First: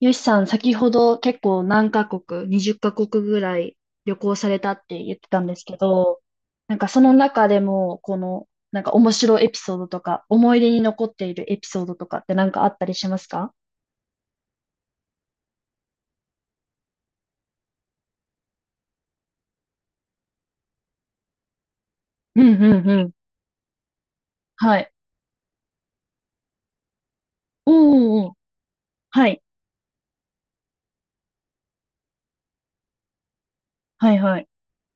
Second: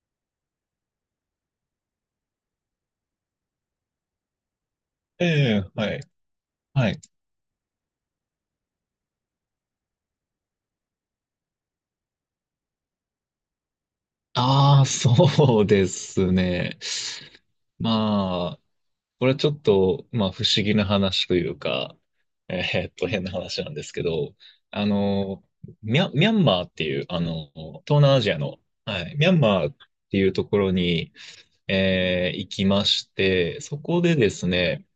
よしさん、先ほど結構何カ国、20カ国ぐらい旅行されたって言ってえたんですえ、けはい、ど、なんかはそい。の中でも、なんか面白いエピソードとか、思い出に残っているエピソードとかってなんかあったりしますか？ああ、そうですね。まあ、これはちょっと、まあ、不思議な話というか、うんうえんうん。変な話なんですけど、はあい。の、ミャンマーっていう、お東南アーおーおジー、アの、はい、ミはャンい。マーっていうところに、行きまして、そこはでいではすい。ね、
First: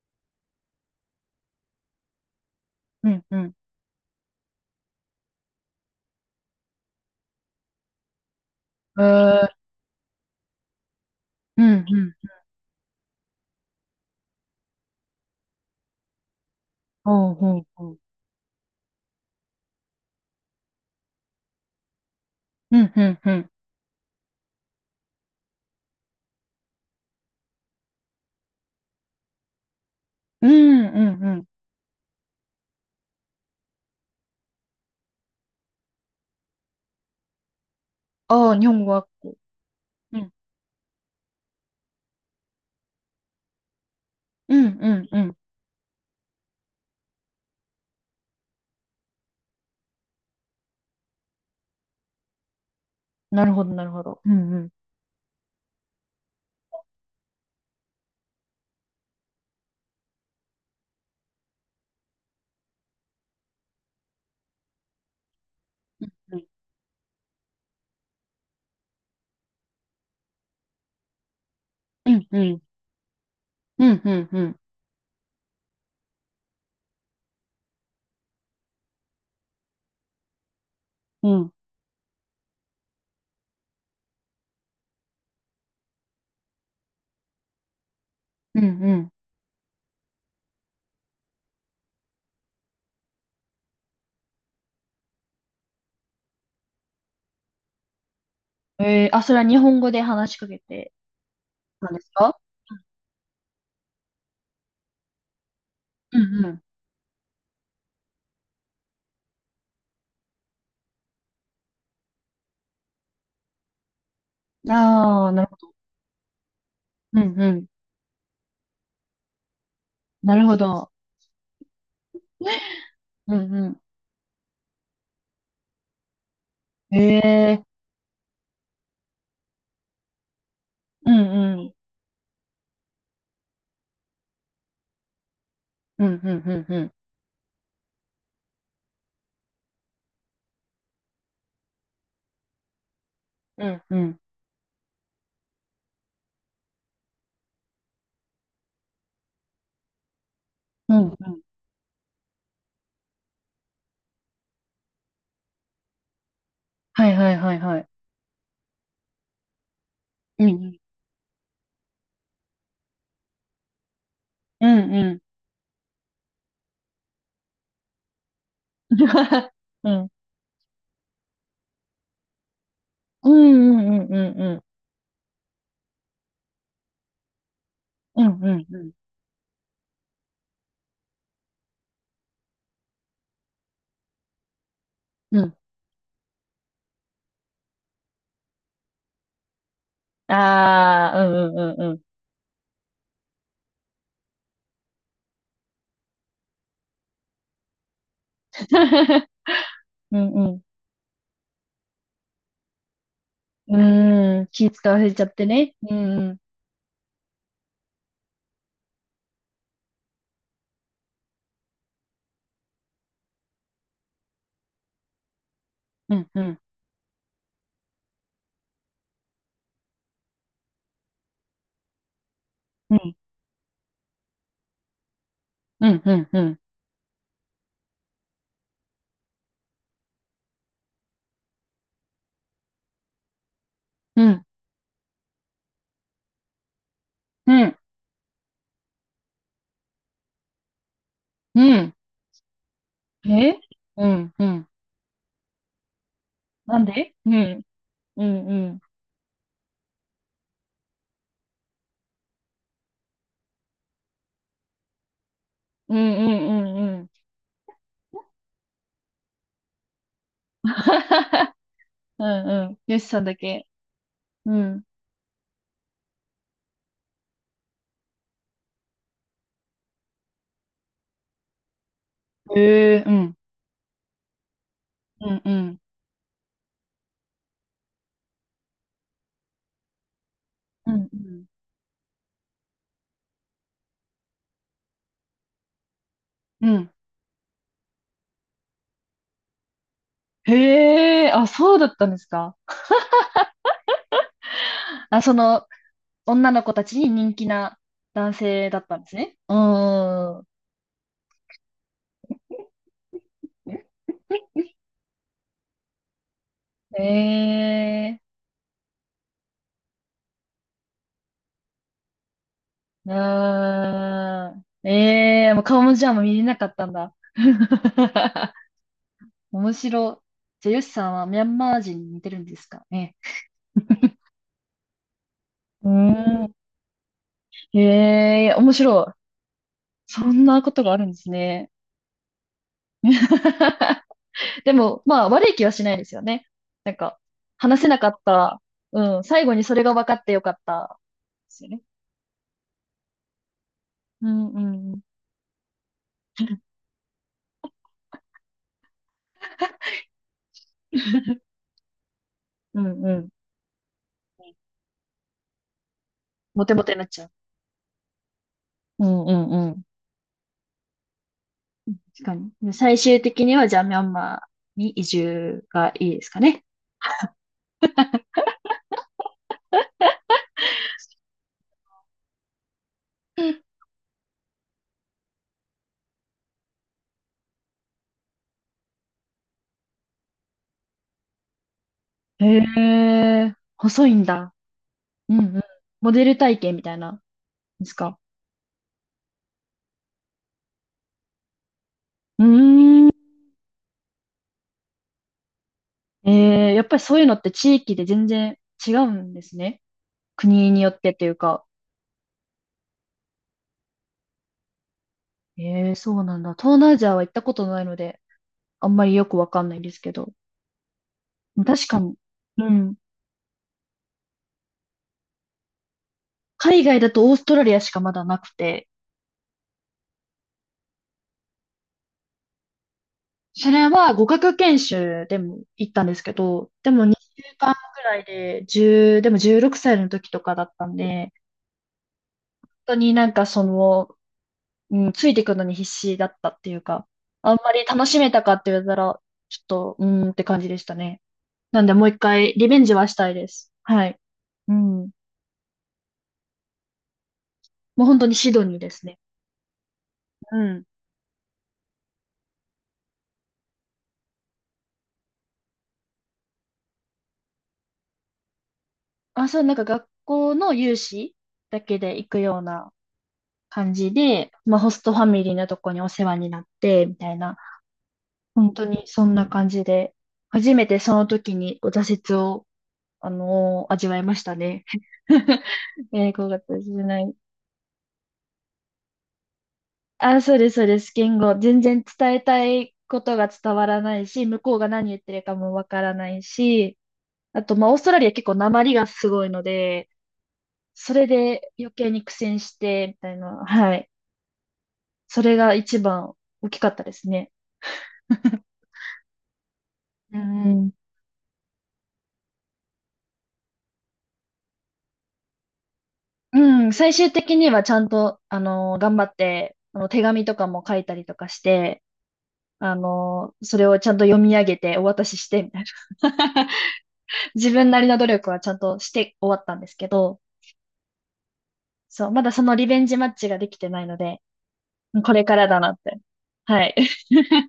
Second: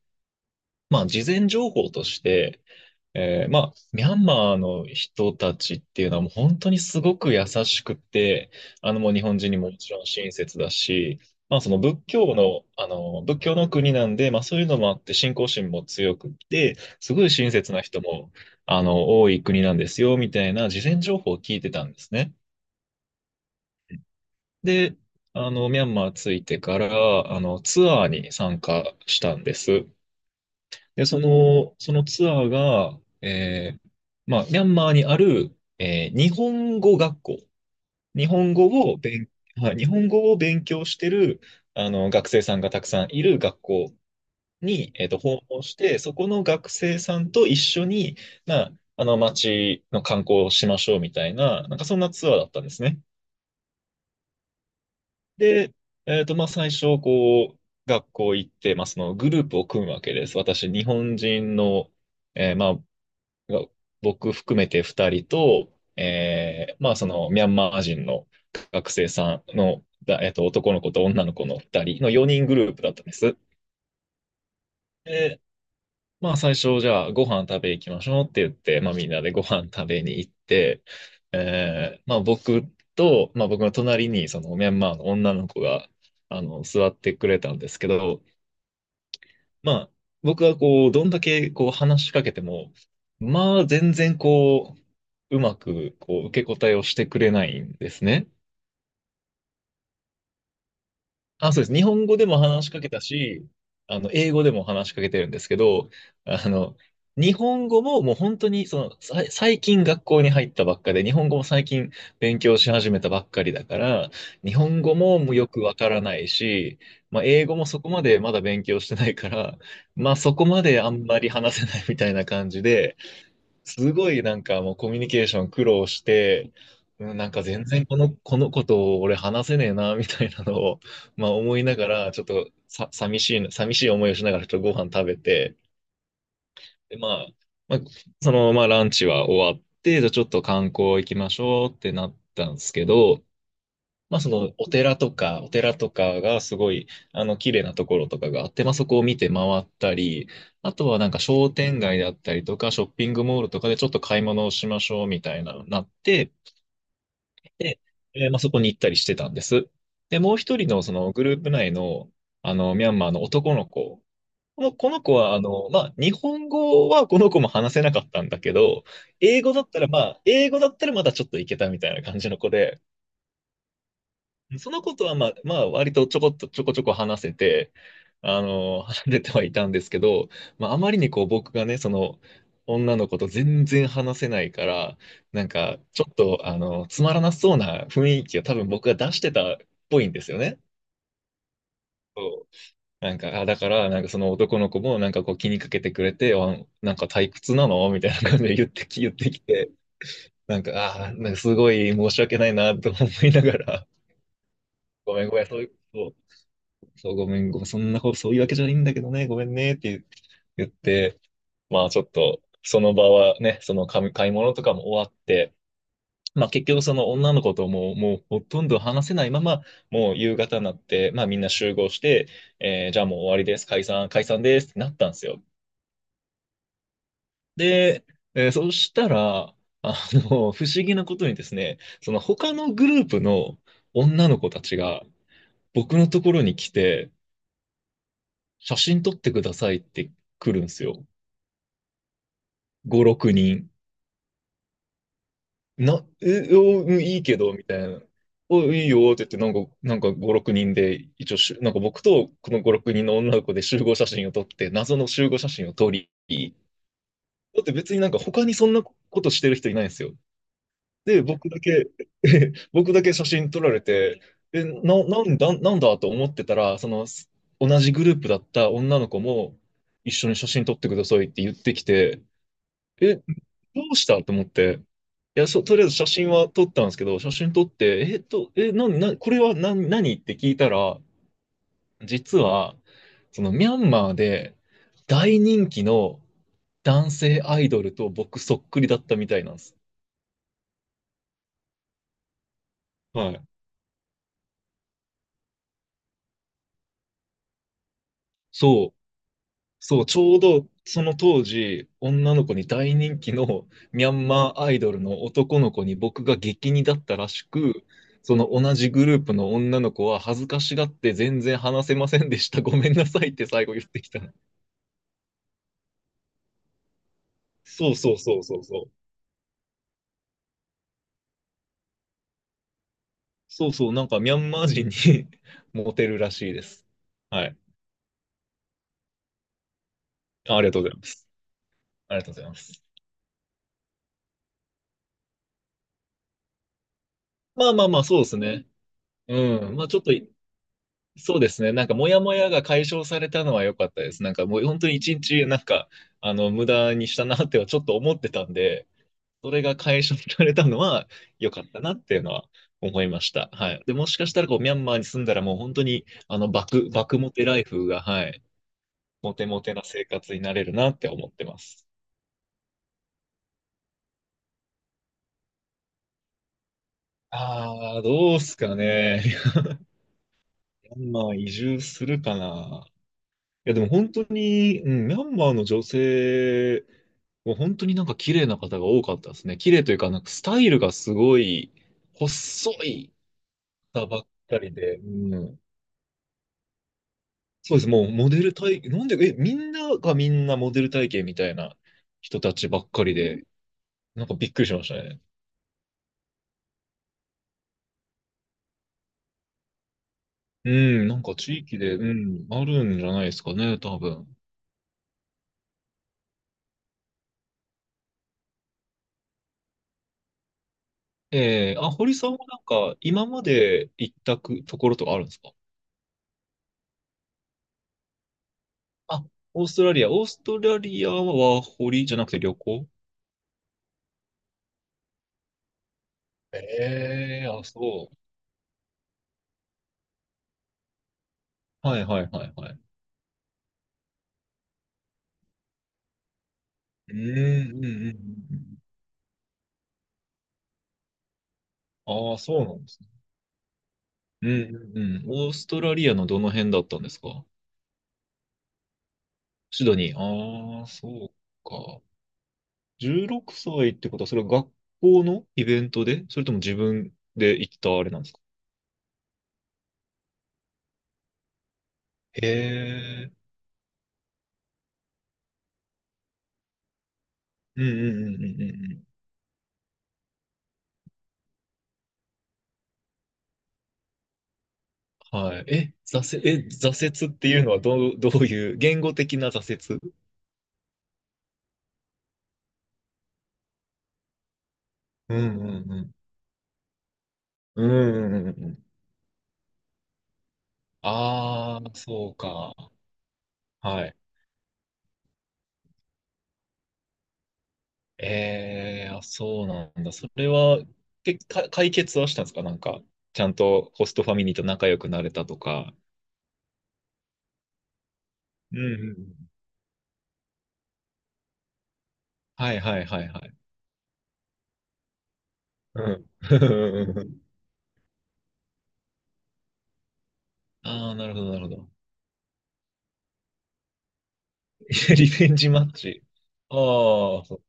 まあ、事前情報として、うんうん。ミャンマーの人たちっていうのはもう本当にすごく優しくて、えもう日本ー、人にももちろん親切だし、まあうんそうの仏ん。教の、あの、仏教の国なんで、まあそういうのもあって信仰心も強くて、うすごいんう親んうん。切なおー人も、多い国なんですよ、みたいな事前情報を聞いてたんですね。うんうんうん。で、ミャンマー着いてから、ツアーに参加したんです。うんうで、そんうん。の、そのツアーが、ミャンマーにある、日本語学校、日あ本あ、日語本語を学勉、校。はい、日本う語ん。を勉強してる、学生さんがたくさんいる学校うんうに、んうん。訪問して、そこの学生さんと一緒に、まあ、街の観光をしましょうみたいな、なんかそんなツアーだったんですね。なるほどなるほど。うんうん。で、まあ、最初、こう、学校行って、まあ、そのグループを組むわけです。私、日本人の、えーまあ、が僕含めて2人と、うんうん。そのミャンマー人の学生さんの、だえっと、男の子と女の子の2人のうん4う人グんループだったんです。うん、うん、うん。で、まあ、最初、じゃあ、ご飯食べ行きましょうって言って、まあ、みんなでご飯食べに行って、うん。僕と、まあ、僕の隣にそのミャンマーの女の子が座ってくれたんですけど、うん、うまあ、僕はこう、どんだけこう話しかけても、まあ、全然まくこう受け答えをしてくれないんですね。ん。あ、それは日本語で話しかけてあ、そうです。日たんで本す語でか？も話しかけたし、英語でも話しかけてるんですけど、うん、あうの、日本語ももう本当に、その、最近学校に入ったばっかで、日本語も最近勉強し始めたばっかりだから、日ん。本語もああ、もうなよるほくど。わからないし、うまあ、ん、英う語ん。もそこまでまだ勉強してないから、まあ、なそるこほまであど。んまり話せないみたいな感じで、うん、うすごいなんかもうコミュニケーション苦労して、ん。うんなんか全然このことを俺話せねえな、みたいなのを、うまあ思ん、ういん。ながら、ちょっとさ、寂しい思いをしながらちょっとご飯食べて、うん、うん、うん、うん。で、まあ、そのままランチは終わって、じゃあちょっと観光行きましょうってなったんですけど、うん、うまん。あそのお寺とかがすごい、綺麗なところとかがあって、まあそこを見て回ったり、あとうはなん、んかうん。商店街だったりとか、ショッピングモールとかでちょっと買い物をしましょうみたいな、のになって、はい、はい、はい、はで、い。まあそこに行ったりしてたんです。で、もうう一人ん、のそのグループ内の、ミャンマーの男の子、こうの、こん、のう子ん。は、まあ、日本語はこの子も話せなかったんだけど、うん。英 語だったら、うまん、あ、英語だったらまだちょっといけたみたいな感じの子で、うん、うん、うん、うん。そのことは、まあ、割とちょこちょこ話せて、うん、うん、うん。話せてはいたんですけど、まあ、あまりにこう、僕がね、その、女の子と全然話せないから、うんなうんん。か、ちょっと、つまらなそうな雰囲気を多分僕が出してたっぽいんですよね。ああ、うん、うん、そうなんか、あ、だから、なんかその男の子も、なんかこう気にかけてくれて、あ、なんか退屈なのみたいな感じで言っ てきて、うん、うん。うん、うなん。んか、なんかすごい申し訳ないなと思いながうら、ーん、気使わせごちゃめんっごめてん、そういう、ね。うそうん、うん、そう、ごめん、ごめん、そんな、そういうわけじゃないんだけどね、ごめんね、って言って、まあちょっと、その場はね、その買い物とかも終わって、うん、うまあん。結局その女の子とももうほとんど話せないまま、もう夕方になって、まあみんな集合して、じゃあもう終わりです、解散、解散ですってなったんですよ。うん、うん、うん、で、そしたら、不思議なことにですね、その他のグループのう女のん、子たちが僕のところに来て、うん、写真撮ってくださいって来るんですよ。うん。5、6え人。うん、うん。な、え、なお、んうんでいいうけど、ん、みたいな。うん、うお、ん、いいよって言って、なんか5、6人で、一応しゅ、なんか僕とこの5、6人の女の子で集合写真を撮って、謎の集合写真を撮うん、り、うん、うん、うん。だって別になんか他にそんなことしてる人いないんですよ。で、僕 だけ、うん、うん。僕よだしけさん写だ真撮け。られて、うえ、ん。なんだ、なんだと思ってたら、その、同じグループだった女の子も、一緒に写真撮ってくださいって言ってきて、へえ、うえ、どん、うしたと思って、ういん、や、うとん、りあえず写真は撮ったんですけど、写真撮って、え、これは何、何って聞いたうん、ら、うん。実は、そのミャンマーで大人気のうん男性アイドルと僕そっくりだったみたいなんです。へえ、あ、そうだったんですか。はい。あ、女の子たちに人気な男性だっそう、たんですね。うそう、ちょーうん。どその当時、女の子に大人気のミャンマーアイドルの男の子に僕が激似だっえたらしく、え、その同じグループの女の子は恥ずかしがって全然話せませんでした。ごめんなさいって最後言ってきた。あー、ええ、もう顔もじゃあもう見れなかったんだ。そうそうそうそ うそう。面白。じゃあ、ヨシさんはミャンマー人に似てるんですかね。そうそう、なん かミャンマー人に うモテるらーしいん。です。はい。へえ、面白い。そんなありこがとうとごがざあいまるんです。すね。ありがとうございます。でも、まあ、悪い気はしないですよね。なんか、まあ話ませあなまあ、かっそうですた。ね。うん、最後にうそん。れまあがちょっ分とかっい、てよかった。そうでですすよね。ね。なんかモヤモヤが解消されたのは良かったです。うなんかんもうう本当んうにん。一日、無駄にしたなってはちょっと思ってたんで、それが解消されたのは良 かったなっていうのはう思んいうまん。した。はい。で、もしかしたらこう、ミャンマーに住んだらもう本当に、モテモテになっ爆ちゃう。モテライフが、はい。うんうモテんモうテなん。生活になれるなって思ってます。確かに。で最終的には、じゃあ、ミャンマーに移住がいいですかね。ああ、どうすかね。ミャンマー移住するかな。いや、でも本当に、うん、ミャンマーの女性、もう本当になんか綺麗な方が多かったですね。綺麗というか、なんかスタイルがすごい、細へいえ、細方いばんっだ。かりで、うんううん。ん。モデル体験みたいなんそうでです。すもうか？モデル体、なんで、え、みんながみんなモデル体型みたいな人うたちばっかーん。りで、なんかびっくりしましたね。やっぱりそういうのって地域で全然違うんですね。国うによっん、てなんといかう地か。域で、うん、あるんじゃないですかね、多分。そうなんだ。東南アジアは行ったことないので、あんまりよくわかんないんですけど。確あ、かに。堀さんはなんうん。か、今まで行ったくところとかあるんですか。海外だとオーストラリアしかまだなくて、あ、オーストラリア。オーストラリアは堀じゃなくて旅行それは語学研修でも行ったんですけど、でも2ええ週ー、あ、間くそらう。いで、1でも16歳の時とかだったんで、はいはいはい本はい。当になんかその、うん、ついていくのに必死だったっていうか、うん、あんまうん、りう楽ん。うしめたかってん言われたら、ちょっと、うーんって感じでしたね。なんでもう一ああ、回そうリなベんンでジすはね。したいです。はい。うん、ううん、ん。うん。オーストラリアのどの辺だったんですか。もう本当にシドニーですね。シドニー。うあん。あ、そうか。16歳ってことは、それは学校のイベントで、それとも自分で行ったあれなんですか。あ、そう、なんか学校の有志だけで行くへようなえ、感じで、まあホストファミリーのとこにお世話になって、みたいな、うんうんうんうんう本当んうん。にそんな感じで、初めてその時にこう挫折を、味わいましたね。は い。え、5月じゃな挫折い。っていうのはどういう、言語的な挫折。あ、そうです、そうです。言語。全然伝えたいことが伝わらないし、向こうが何言ってうるかんうもわんかうらん。ないし、あと、うまんあ、オーストラリうアんう結んう構訛ん。りがすごいので、それでああ、余計にそ苦う戦か。して、みたいな。ははい。い。それが一番大きかったですね。ええ、あ、そうなんだ。そうれは、ん。解決はしたんですかなんか、ちゃんとホストファミリーと仲良くなれたとか。うん、最終的にはちゃんと、うんうんう頑張っん。て、手紙とかも書いたりとかして、はいはいはいはい。それをちゃんと読み上げてお渡しして、みたいうん。な。自分なりの努力はちゃんとして終わったんですけど、ああ、なるほどなるほど。そう、まだそのリベンジマッチができてないので、リこれベかンらジだマなッって。チ。ああ、はい。そ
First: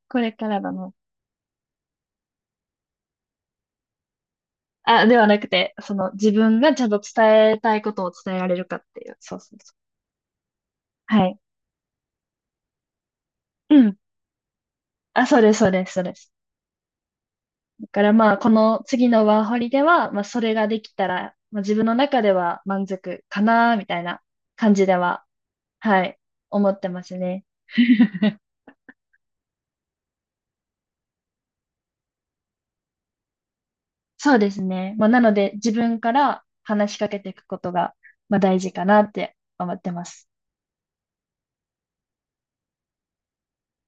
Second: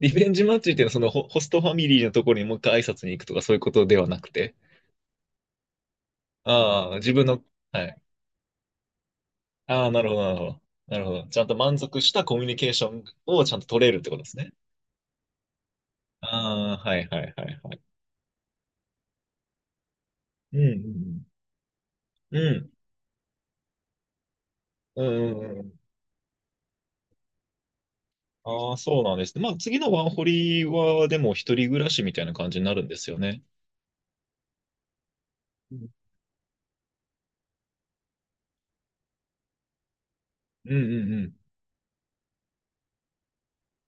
リこベれンジかマッらだチっていうのは、な。そのホストファミリーのところにもう一回挨拶に行くとか、そういうことではなくて。あ、ではなくて、その自分がちゃんああ、と自分の、伝えたいはこい。とを伝えられるかっていう。そうそうそう。ああ、なるほど、なるほど。なるほはど。い。ちゃんと満足したコミュニケーションをちゃんとう取れん。るってことですね。あ、そうです、そうです、そうです。ああ、はいはいはいはい。だからまあ、この次のワーホリでは、まあ、それうができたんら、まあ、自分の中でうはん満足かな、みたいな感じでうん。は、うん。うんうんうん。はい、思ってますね。ああ、そうなんですね。まあ、次のワンホリは、でも一人暮らしみたいな感じになるんですよね。そうですね。まあ、なので、自うん分から話しかけていくことが、まあ、大事かなって思ってます。うんうんうん。